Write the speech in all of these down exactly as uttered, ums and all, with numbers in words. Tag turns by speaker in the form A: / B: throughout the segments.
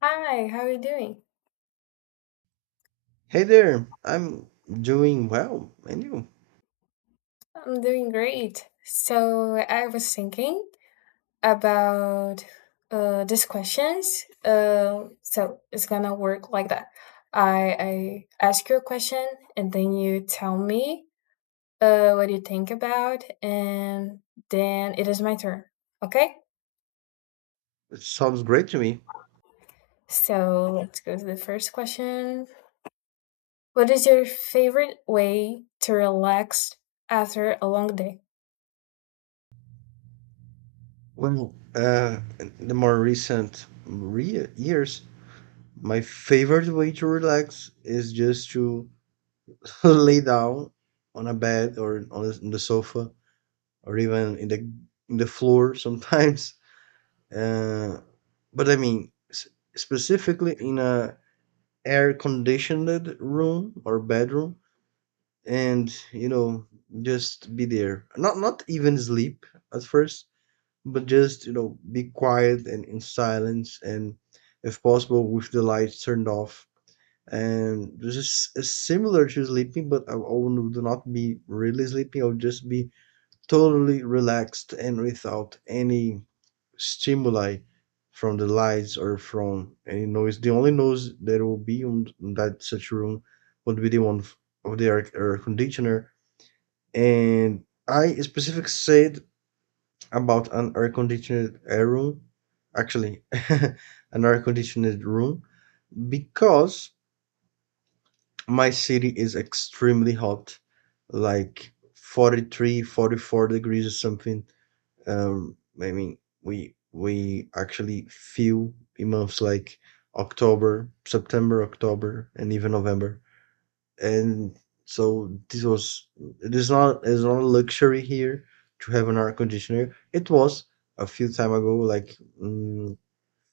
A: Hi, how are you doing?
B: Hey there, I'm doing well, and you?
A: I'm doing great. So I was thinking about uh these questions. Uh, so it's gonna work like that. I I ask you a question and then you tell me uh what you think about, and then it is my turn. Okay?
B: It sounds great to me.
A: So let's go to the first question. What is your favorite way to relax after a long day?
B: Well, uh, in the more recent re- years, my favorite way to relax is just to lay down on a bed or on the, on the sofa or even in the in the floor sometimes. Uh, but I mean, s- specifically in a air conditioned room or bedroom, and you know, just be there, not not even sleep at first, but just you know be quiet and in silence, and if possible with the lights turned off. And this is s- similar to sleeping, but i I will do not be really sleeping, I'll just be totally relaxed and without any stimuli from the lights or from any noise. The only noise that will be on on that such room would be the one of the air, air conditioner. And I specifically said about an air conditioned air room, actually, an air conditioned room, because my city is extremely hot, like forty-three, forty-four degrees or something. Um, I mean, we we actually feel in months like October, September, October, and even November. And so this was it is not it's not a luxury here to have an air conditioner. It was a few time ago like mm,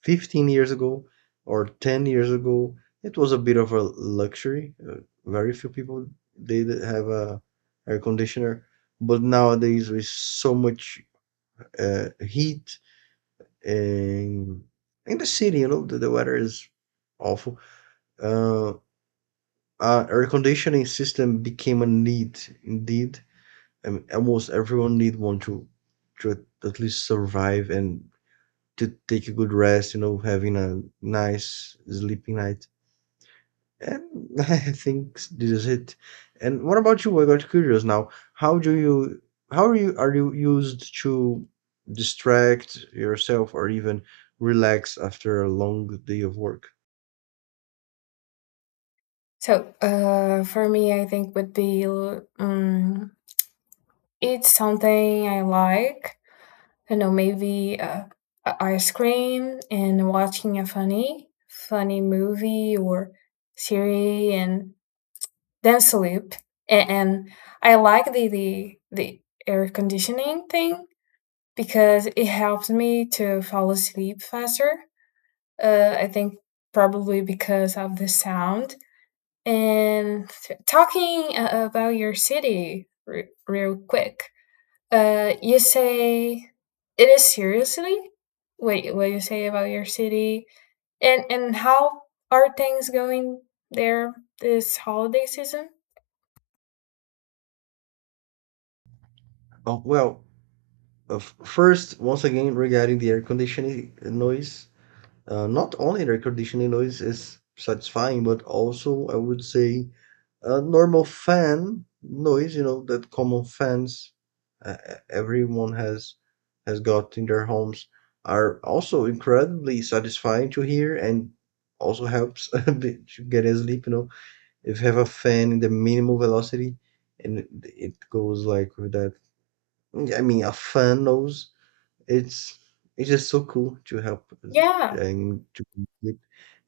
B: fifteen years ago or ten years ago it was a bit of a luxury. uh, very few people did have a air conditioner, but nowadays with so much uh, heat and in the city, you know, the, the weather is awful. Uh, uh, air conditioning system became a need indeed. I mean, almost everyone need one to to at at least survive and to take a good rest. You know, having a nice sleeping night. And I think this is it. And what about you? I got curious now. How do you? How are you? Are you used to distract yourself or even relax after a long day of work?
A: So, uh, for me, I think would be um, eat something I like. You know, maybe uh, a ice cream and watching a funny, funny movie or series, and then sleep. And, and I like the, the the air conditioning thing because it helps me to fall asleep faster. Uh, I think probably because of the sound. And talking uh, about your city re- real quick, uh, you say it is seriously? Wait, what you say about your city? And and how are things going there this holiday season?
B: Oh well, Uh, f- first, once again, regarding the air conditioning noise, uh, not only the air conditioning noise is satisfying, but also I would say a normal fan noise, you know, that common fans uh, e- everyone has has got in their homes are also incredibly satisfying to hear and also helps a bit to get asleep, you know. If you have a fan in the minimal velocity and it it goes like with that, I mean, a fan nose it's it's just so cool to help us
A: Yeah.
B: and to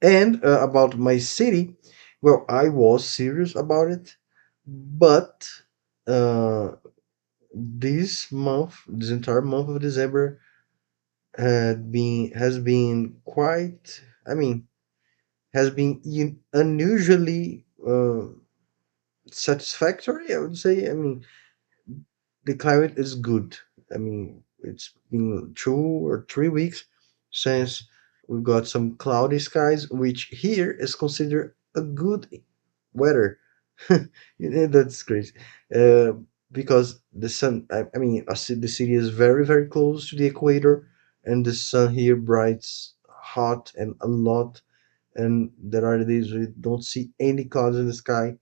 B: and uh, about my city, well, I was serious about it, but uh, this month, this entire month of December, had been has been quite. I mean, has been un- unusually uh, satisfactory, I would say. I mean, the climate is good. I mean, it's been two or three weeks since we've got some cloudy skies, which here is considered a good weather. That's crazy. Uh, because the sun, I, I mean, I see the city is very, very close to the equator, and the sun here brights hot and a lot. And there are days we don't see any clouds in the sky,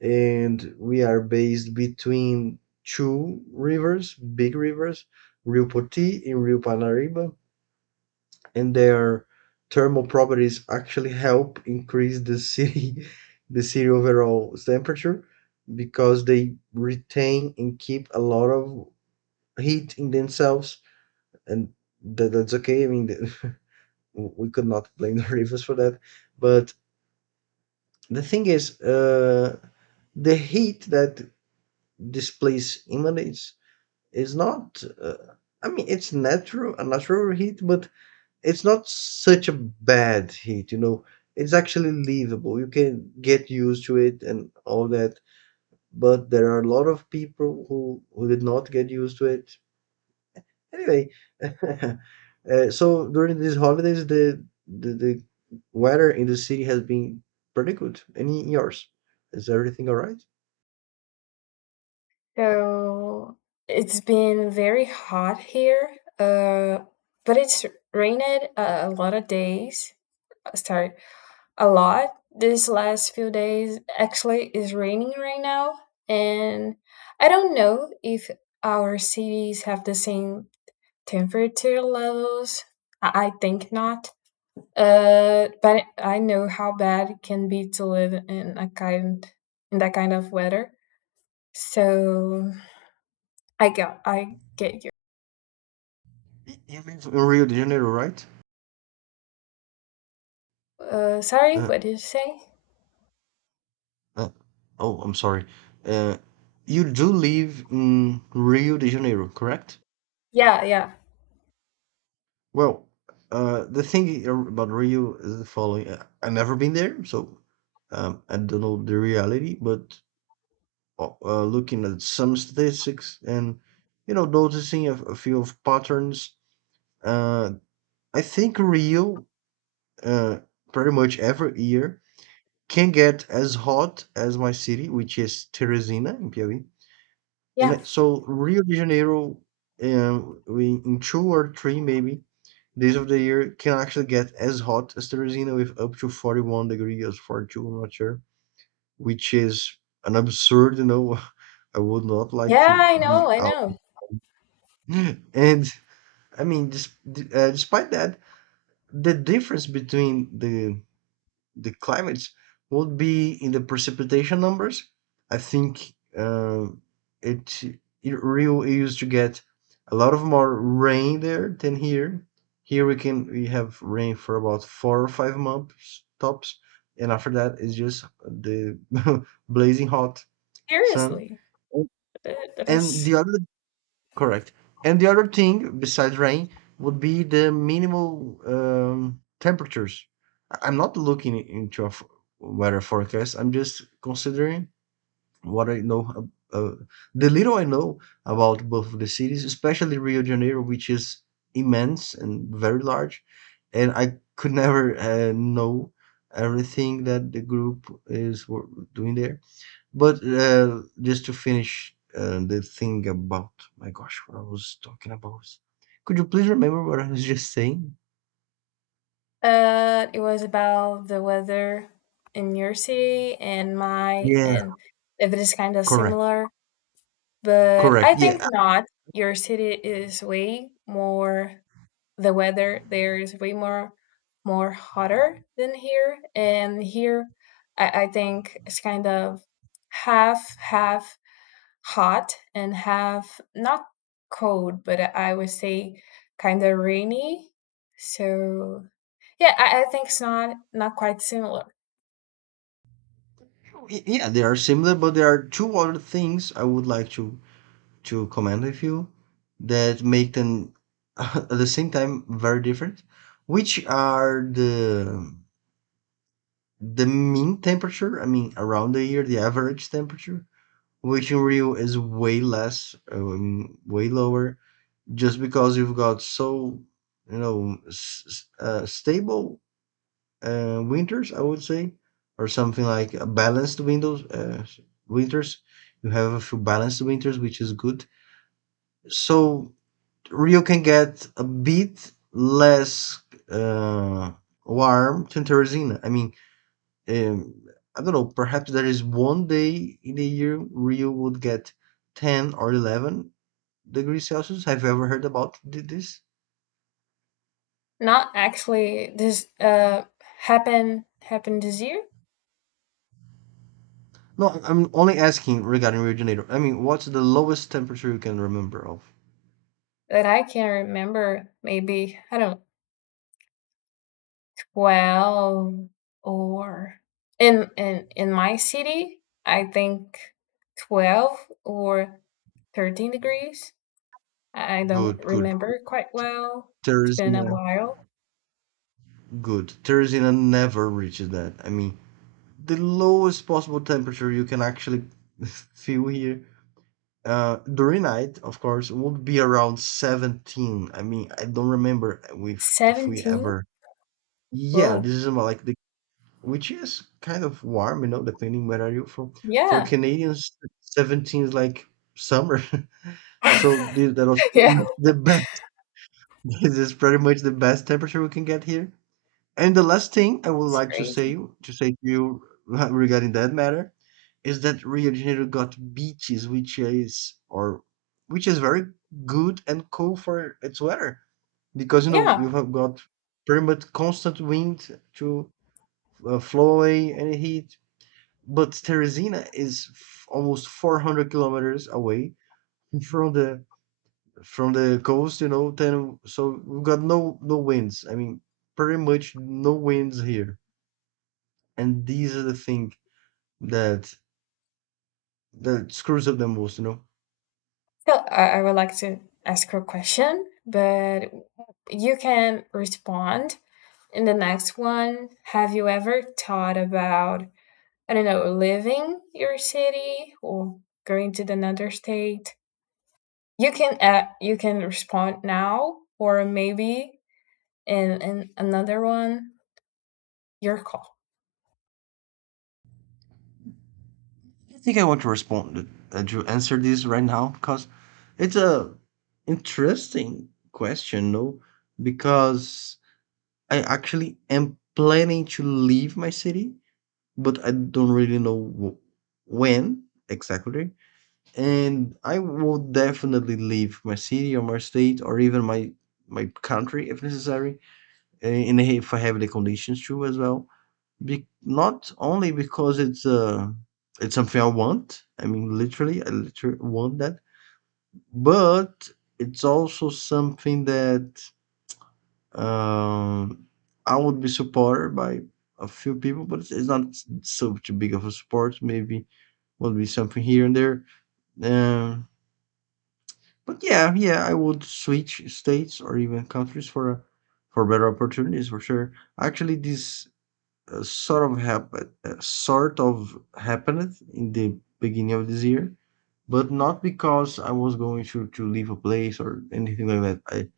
B: and we are based between two rivers, big rivers, Rio Poti and Rio Parnaíba, and their thermal properties actually help increase the city the city overall temperature because they retain and keep a lot of heat in themselves. And that, that's okay. I mean the, we could not blame the rivers for that, but the thing is uh, the heat that this place emanates is not uh, I mean, it's natural, a natural heat, but it's not such a bad heat, you know. It's actually livable. You can get used to it and all that. But there are a lot of people who who did not get used to it. Anyway, uh, so during these holidays, the, the the weather in the city has been pretty good. Any yours? Is everything all right?
A: So it's been very hot here. Uh, but it's rained uh, a lot of days. Uh, Sorry, a lot this last few days. Actually, is raining right now, and I don't know if our cities have the same temperature levels. I I think not. Uh, but I know how bad it can be to live in a kind in that kind of weather. So I got. I get you.
B: Y- You live in Rio de Janeiro, right?
A: Uh, sorry,
B: Uh,
A: what did you say?
B: uh, oh, I'm sorry. Uh, you do live in Rio de Janeiro, correct?
A: Yeah, yeah,
B: Well, uh, the thing about Rio is the following. uh, I've never been there, so um, I don't know the reality. But uh, uh, looking at some statistics and you know noticing a, a few of patterns, uh, I think Rio uh, pretty much every year can get as hot as my city, which is Teresina in Piauí. And
A: yeah,
B: it- so Rio de Janeiro, um, we in two or three maybe days of the year can actually get as hot as Teresina with up to forty-one degrees, forty-two, I'm not sure, which is an absurd, you know. I would not like
A: yeah.
B: to
A: I know,
B: be
A: I
B: out.
A: know.
B: And I mean, dis- d- uh, despite that, the difference between the the climates would be in the precipitation numbers. I think uh, it, it Rio used to get a lot of more rain there than here. Here we can we have rain for about four or five months tops, and after that it's just the blazing hot sun.
A: Seriously, that that
B: And
A: is.
B: the other correct. And the other thing besides rain would be the minimal um, temperatures. I- I'm not looking into a f- weather forecast. I'm just considering what I know, ab- uh, the little I know about both of the cities, especially Rio de Janeiro, which is immense and very large. And I could never uh, know everything that the group is wor- doing there. But, uh, just to finish, uh, the thing about my gosh, what I was talking about. Could you please remember what I was just saying?
A: Uh, it was about the weather in your city and my,
B: Yeah,
A: and if it is kind of
B: correct,
A: similar, but I
B: correct.
A: think
B: Yeah,
A: not. Your city is way more, the weather there is way more, more hotter than here. And here, I, I think it's kind of half, half hot and have not cold, but I would say kind of rainy. So yeah, I, I think it's not not quite similar.
B: y- yeah, they are similar, but there are two other things I would like to to comment with you that make them at the same time very different, which are the the mean temperature. I mean, around the year, the average temperature, which in Rio is way less, um, way lower, just because you've got so you know s- s- uh, stable uh, winters, I would say, or something like a balanced windows uh, s- winters. You have a few balanced winters, which is good. So Rio can get a bit less uh, warm than Teresina. I mean, um, I don't know, perhaps there is one day in the year Rio would get ten or eleven degrees Celsius. Have you ever heard about thi- this?
A: Not actually this uh happened happened this year
B: No, I'm only asking regarding originator. I mean, what's the lowest temperature you can remember of?
A: that I can remember. Maybe I don't know, twelve or in in in my city I think twelve or thirteen degrees. I I don't
B: Good, good.
A: remember quite well. It's been a
B: Teresina,
A: while.
B: good. Teresina never reaches that. I mean, the lowest possible temperature you can actually feel here uh, during night, of course, would be around seventeen. I mean, I don't remember if if we
A: seventeen?
B: ever. Yeah, this
A: Whoa.
B: is about like the which is kind of warm, you know, depending where are you from. For
A: Yeah.
B: Canadians, seventeen is like summer. So this that was pretty
A: Yeah.
B: much the best. This is pretty much the best temperature we can get here. And the last thing I would
A: It's
B: like to
A: crazy.
B: say to say to you regarding that matter is that Rio de Janeiro got beaches, which is or which is very good and cool for its weather because you know
A: Yeah.
B: you have got pretty much constant wind to uh, flow away any heat. But Teresina is f- almost four hundred kilometers away from the from the coast, you know, then so we got no no winds. I mean, pretty much no winds here. And these are the thing that that screws up the most, you know.
A: So I, I would like to ask her a question, but you can respond in the next one. Have you ever thought about, I don't know, leaving your city or going to another state? You can uh, you can respond now, or maybe in, in another one. Your call.
B: I think I want to respond uh, to answer this right now because it's a interesting question, no? Because I actually am planning to leave my city, but I don't really know wh- when exactly. And I would definitely leave my city or my state or even my my country if necessary, and if I have the conditions to as well. Be- not only because it's uh it's something I want. I mean, literally, I literally want that, but it's also something that um I would be supported by a few people, but it's it's not so too big of a support. Maybe would be something here and there. Um, But yeah, yeah, I would switch states or even countries for a, for better opportunities for sure. Actually, this uh, sort of happened, uh, uh, sort of happened in the beginning of this year, but not because I was going to to leave a place or anything like that. I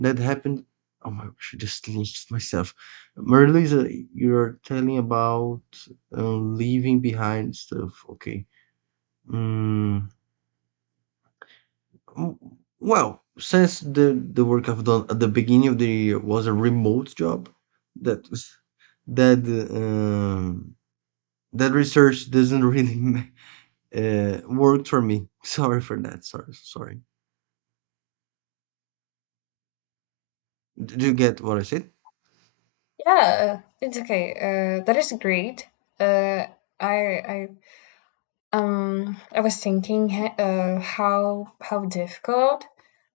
B: that happened. Oh my gosh, I just lost myself. Marilisa, you're telling about uh, leaving behind stuff. Okay. Mm, W- well, since the the work I've done at the beginning of the year was a remote job, that was- that um, that research doesn't really ma- uh, work for me. Sorry for that. Sorry, sorry. Did you get what I said?
A: Yeah, it's okay. Uh, that is great. Uh, I I um I was thinking h- uh how how difficult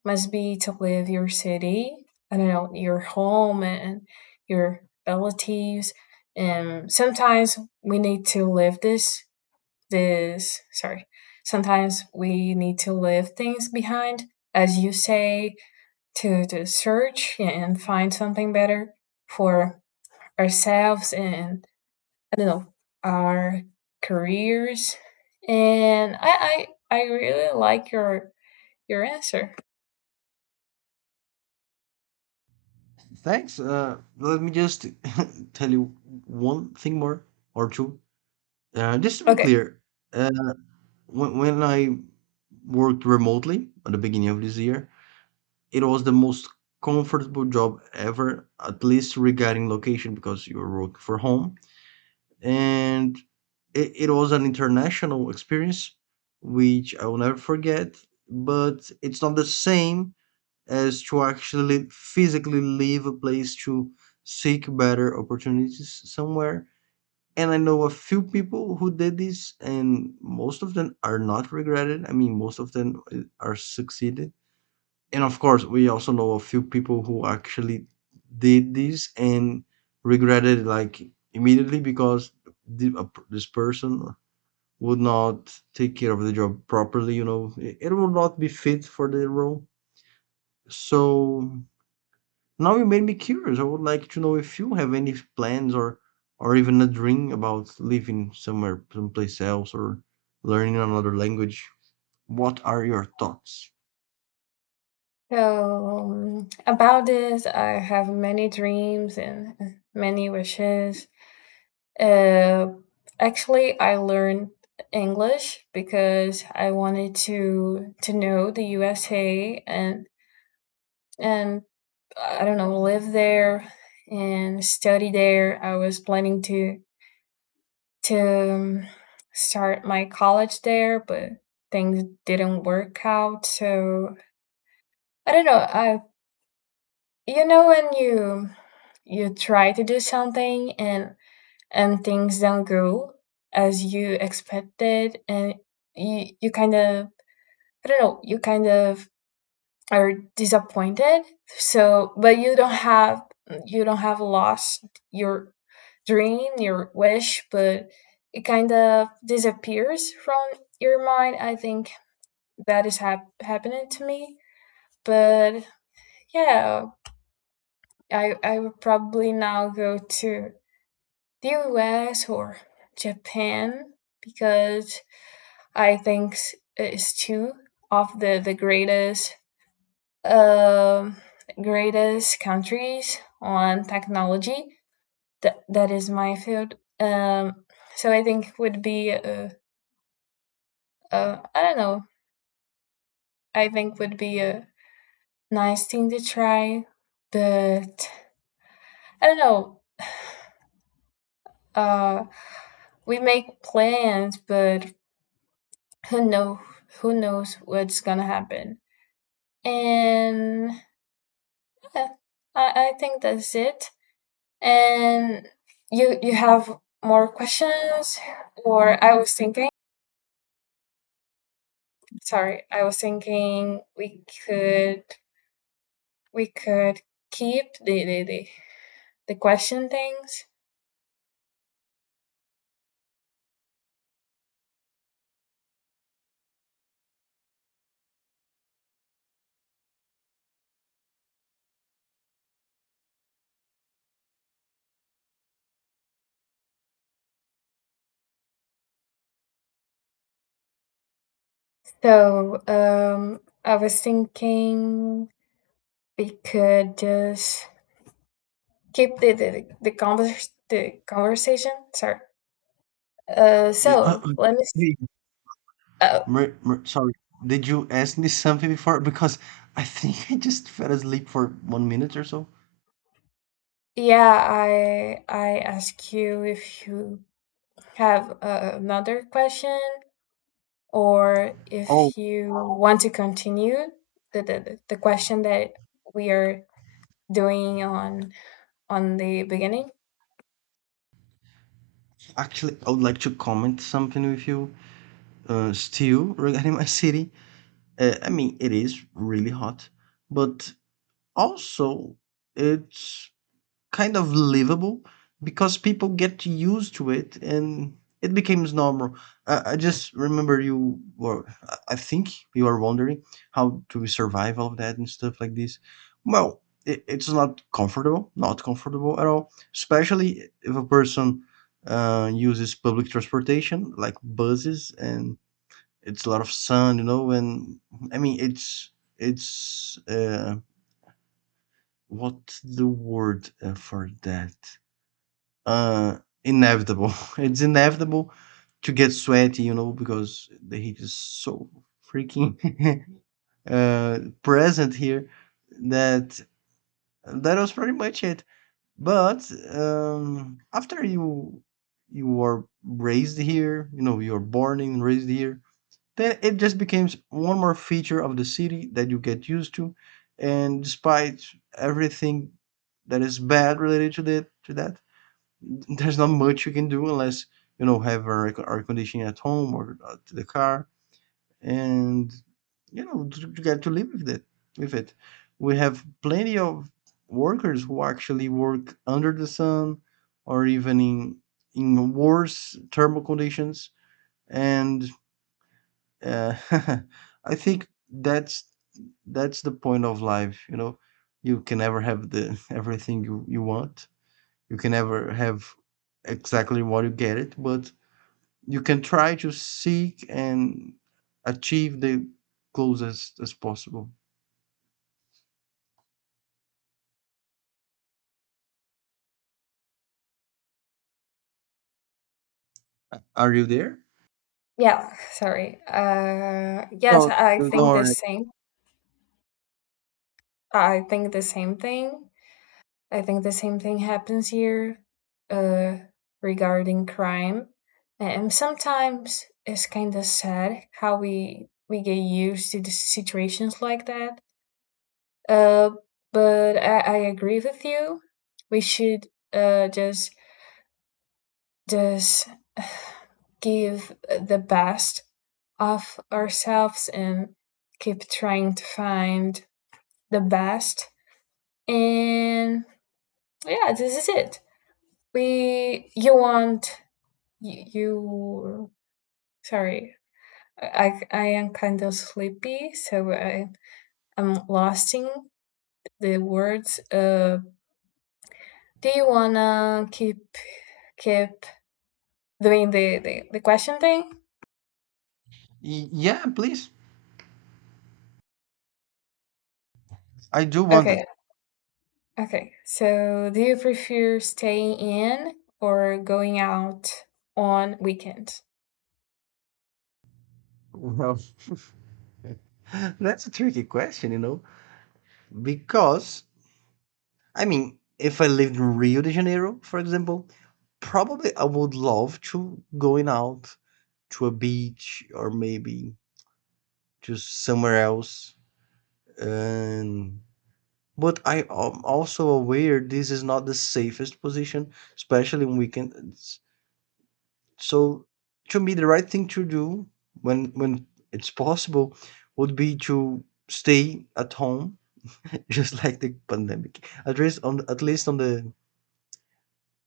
A: must be to leave your city. I don't know, your home and your relatives, and sometimes we need to leave this this sorry. Sometimes we need to leave things behind, as you say, to to search and find something better for ourselves and, I don't know, our careers. And I I, I really like your your answer.
B: Thanks. Uh, let me just tell you one thing more or two. Uh, just to be
A: Okay.
B: clear, uh, when, when I worked remotely at the beginning of this year, it was the most comfortable job ever, at least regarding location, because you were working for home. And it, it was an international experience, which I will never forget, but it's not the same as to actually physically leave a place to seek better opportunities somewhere, and I know a few people who did this, and most of them are not regretted. I mean, most of them uh, are succeeded. And of course, we also know a few people who actually did this and regretted it, like immediately because the, a p this person would not take care of the job properly. You know, it, it will not be fit for the role. So now you made me curious. I would like to know if you have any plans or or even a dream about living somewhere, someplace else, or learning another language. What are your thoughts?
A: So um, about this, I have many dreams and many wishes. Uh, actually, I learned English because I wanted to to know the U S A and and I don't know, live there and study there. I was planning to to um, start my college there, but things didn't work out. So I don't know. I, you know, when you you try to do something and and things don't go as you expected, and you you kind of, I don't know, you kind of are disappointed. So, but you don't have you don't have lost your dream, your wish, but it kind of disappears from your mind. I think that is hap- happening to me. But yeah, I, I would probably now go to the U S or Japan, because I think it's two of the, the greatest um, greatest countries on technology. That, that is my field. Um, so I think would be a uh, I don't know, I think would be a nice thing to try, but I don't know. Uh, we make plans, but who know who knows what's gonna happen. And yeah, I, I think that's it. And you you have more questions, or I was thinking. Sorry, I was thinking we could we could keep the the the, the question things. So, um, I was thinking we could just keep the the, the convers the conversation. Sorry. Uh,
B: Yeah, uh,
A: so
B: uh,
A: let me. s-
B: hey,
A: Uh,
B: Mer- Mer- sorry, did you ask me something before? Because I think I just fell asleep for one minute or so.
A: yeah, I I ask you if you have uh, another question, or
B: Oh,
A: if you want to continue the, the the the question that we are doing on on the beginning.
B: actually, I would like to comment something with you, uh, still regarding my city. Uh, I mean, it is really hot, but also it's kind of livable because people get used to it and it becomes normal. I, I just remember you were, I I think you were wondering how to survive all of that and stuff like this. Well, it, it's not comfortable, not comfortable at all, especially if a person uh, uses public transportation like buses, and it's a lot of sun, you know. And I mean, it's, it's, uh, what the word uh, for that? Uh, inevitable. It's inevitable to get sweaty, you know, because the heat is so freaking uh, present here, that that was pretty much it. But um, after you you were raised here, you know, you are born and raised here, then it just becomes one more feature of the city that you get used to. And despite everything that is bad related to that, to that, there's not much you can do unless you know have air, air conditioning at home or uh, the car, and you know to get to live with it. With it, we have plenty of workers who actually work under the sun or even in in worse thermal conditions, and uh, I think that's that's the point of life. You know, you can never have the everything you, you want, you can never have exactly what you get it, but you can try to seek and achieve the goals as, as possible. Are you there?
A: Yeah, sorry. Uh, yes,
B: No,
A: I
B: don't
A: think the
B: worry.
A: same. I think the same thing. I think the same thing happens here, uh, regarding crime, and sometimes it's kind of sad how we we get used to the situations like that. Uh, but I, I agree with you. We should uh, just just give the best of ourselves and keep trying to find the best. And yeah, this is it. We you want you, you sorry. I, I am kind of sleepy, so I, I'm losing the words. Uh, do you wanna keep keep doing the, the, the question thing?
B: Y- yeah, please. I do want it.
A: Okay, okay. So, do you prefer staying in or going out on weekend?
B: Well, that's a tricky question, you know, because I mean, if I lived in Rio de Janeiro, for example, probably I would love to going out to a beach or maybe just somewhere else. And but I am also aware this is not the safest position, especially in weekends. So to me, the right thing to do when when it's possible would be to stay at home, just like the pandemic. At least on at least on the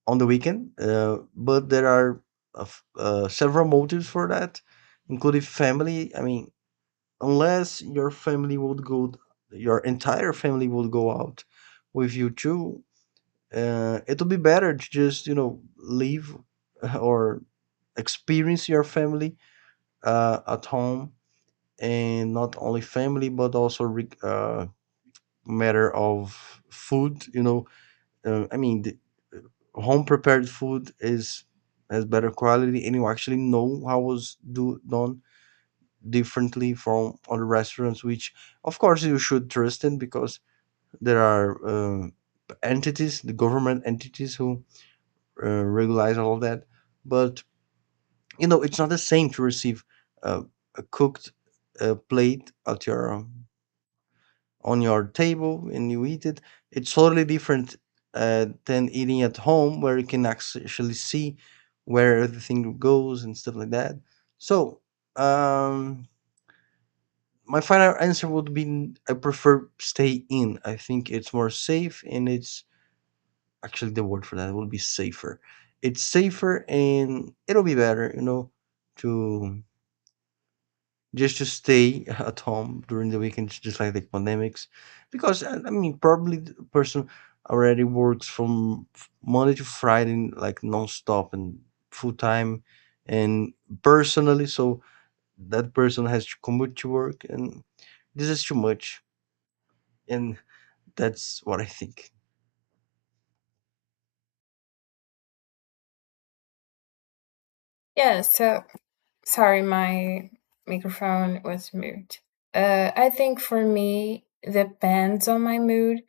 B: on the weekend. Uh, but there are uh, f- uh, several motives for that, including family. I mean, unless your family would go your entire family would go out with you too, uh, it would be better to just you know leave or experience your family uh, at home, and not only family but also re- uh, matter of food, you know. Uh, i mean the home prepared food is has better quality and you actually know how was do done differently from other restaurants, which of course you should trust in because there are um, entities, the government entities who uh, regulate all of that. But you know, it's not the same to receive uh, a cooked uh, plate at your um, on your table and you eat it. It's totally different uh, than eating at home, where you can actually see where everything goes and stuff like that. So. Um, my final answer would be I prefer stay in. I think it's more safe, and it's actually the word for that will be safer. It's safer and it'll be better, you know, to just to stay at home during the weekends, just like the pandemics, because I I mean probably the person already works from f- Monday to Friday like nonstop and full time, and personally, so that person has to commute to work, and this is too much, and that's what I think.
A: Yeah, so sorry, my microphone was mute. Uh, I think for me, depends on my mood.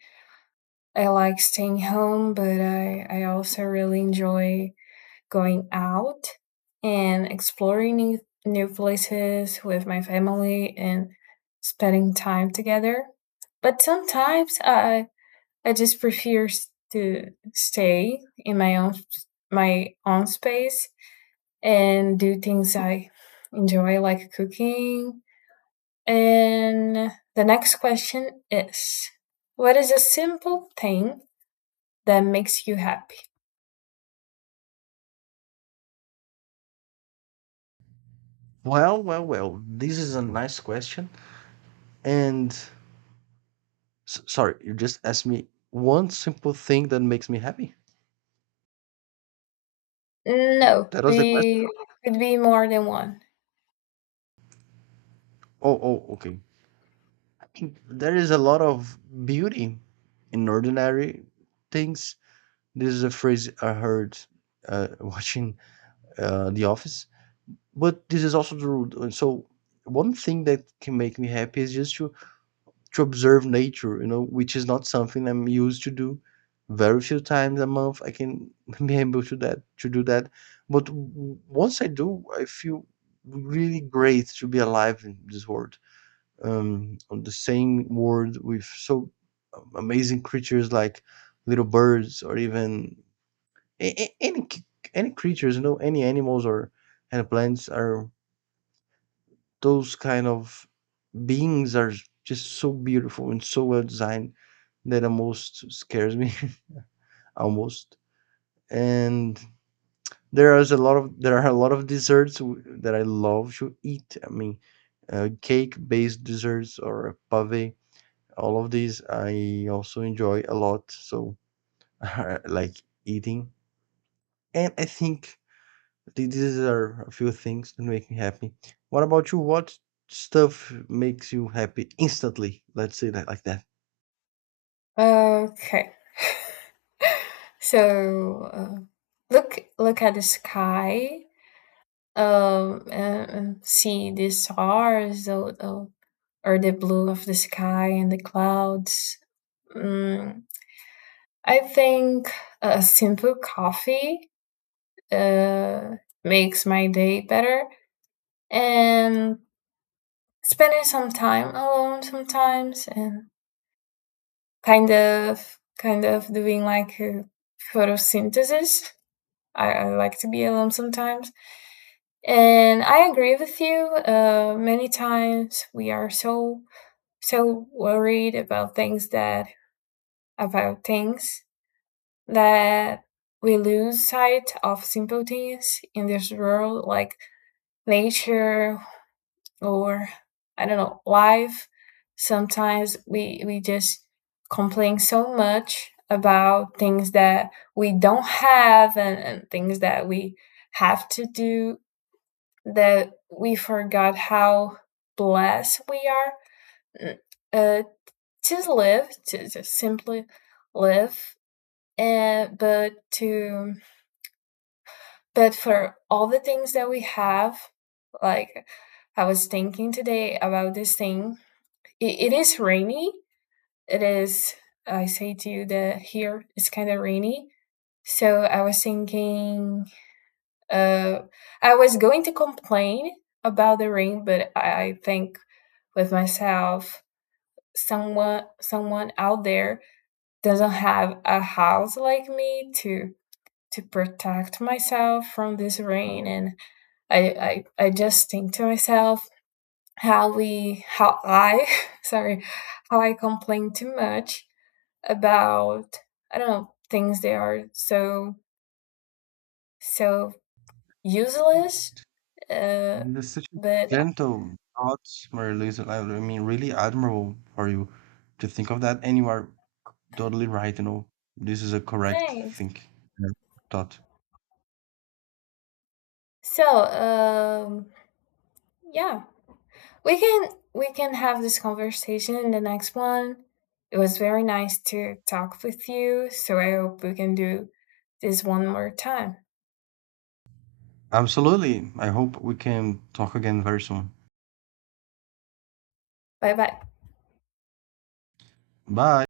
A: I like staying home, but I, I also really enjoy going out and exploring new, new places with my family and spending time together. But sometimes I I just prefer to stay in my own my own space and do things I enjoy, like cooking. And the next question is, what is a simple thing that makes you happy?
B: Well, well, well, this is a nice question. And S sorry, you just asked me one simple thing that makes me happy?
A: No,
B: That was the question?
A: be could be more than one.
B: Oh, oh, okay. I think there is a lot of beauty in ordinary things. This is a phrase I heard uh, watching uh, The Office, but this is also the rule. So one thing that can make me happy is just to to observe nature, you know, which is not something I'm used to do. Very few times a month I can be able to that to do that. But w- once I do, I feel really great to be alive in this world. Um, on the same world with so um, amazing creatures like little birds or even a- a- any c- any creatures, you know, any animals or any plants are those kind of beings are just so beautiful and so well designed that almost scares me, almost. And there is a lot of there are a lot of desserts w- that I love to eat. I mean, uh, cake-based desserts or pave, all of these I also enjoy a lot. So I like eating, and I think th- these are a few things that make me happy. What about you? What stuff makes you happy instantly? Let's say that like that.
A: Okay. So uh, look look at the sky, um and, and see the stars, or, or or the blue of the sky and the clouds. Mm, I think a simple coffee uh, makes my day better, and spending some time alone sometimes, and kind of kind of doing like a photosynthesis. I, I like to be alone sometimes. And I agree with you. Uh, many times we are so, so worried about things that, about things that we lose sight of simple things in this world, like nature or, I don't know, life. Sometimes we, we just complain so much about things that we don't have, and, and things that we have to do, that we forgot how blessed we are. Mm, uh, to live, to, to simply live, and uh, but to but for all the things that we have. Like, I was thinking today about this thing. It, it is rainy. It is. I say to you that here it's kind of rainy. So I was thinking. Uh, I was going to complain about the rain, but I, I think with myself, someone someone out there doesn't have a house like me to to protect myself from this rain. And I, I I just think to myself how we how I sorry, how I complain too much about, I don't know, things that are so so useless. Uh
B: That's such a
A: but uh,
B: gentle thoughts, Maria Luisa. I I mean, really admirable for you to think of that. And you are totally right, you know. This is a correct
A: Thanks.
B: think uh, thought.
A: So, um, yeah, we can we can have this conversation in the next one. It was very nice to talk with you, so I hope we can do this one more time.
B: Absolutely. I hope we can talk again very soon.
A: Bye bye.
B: Bye.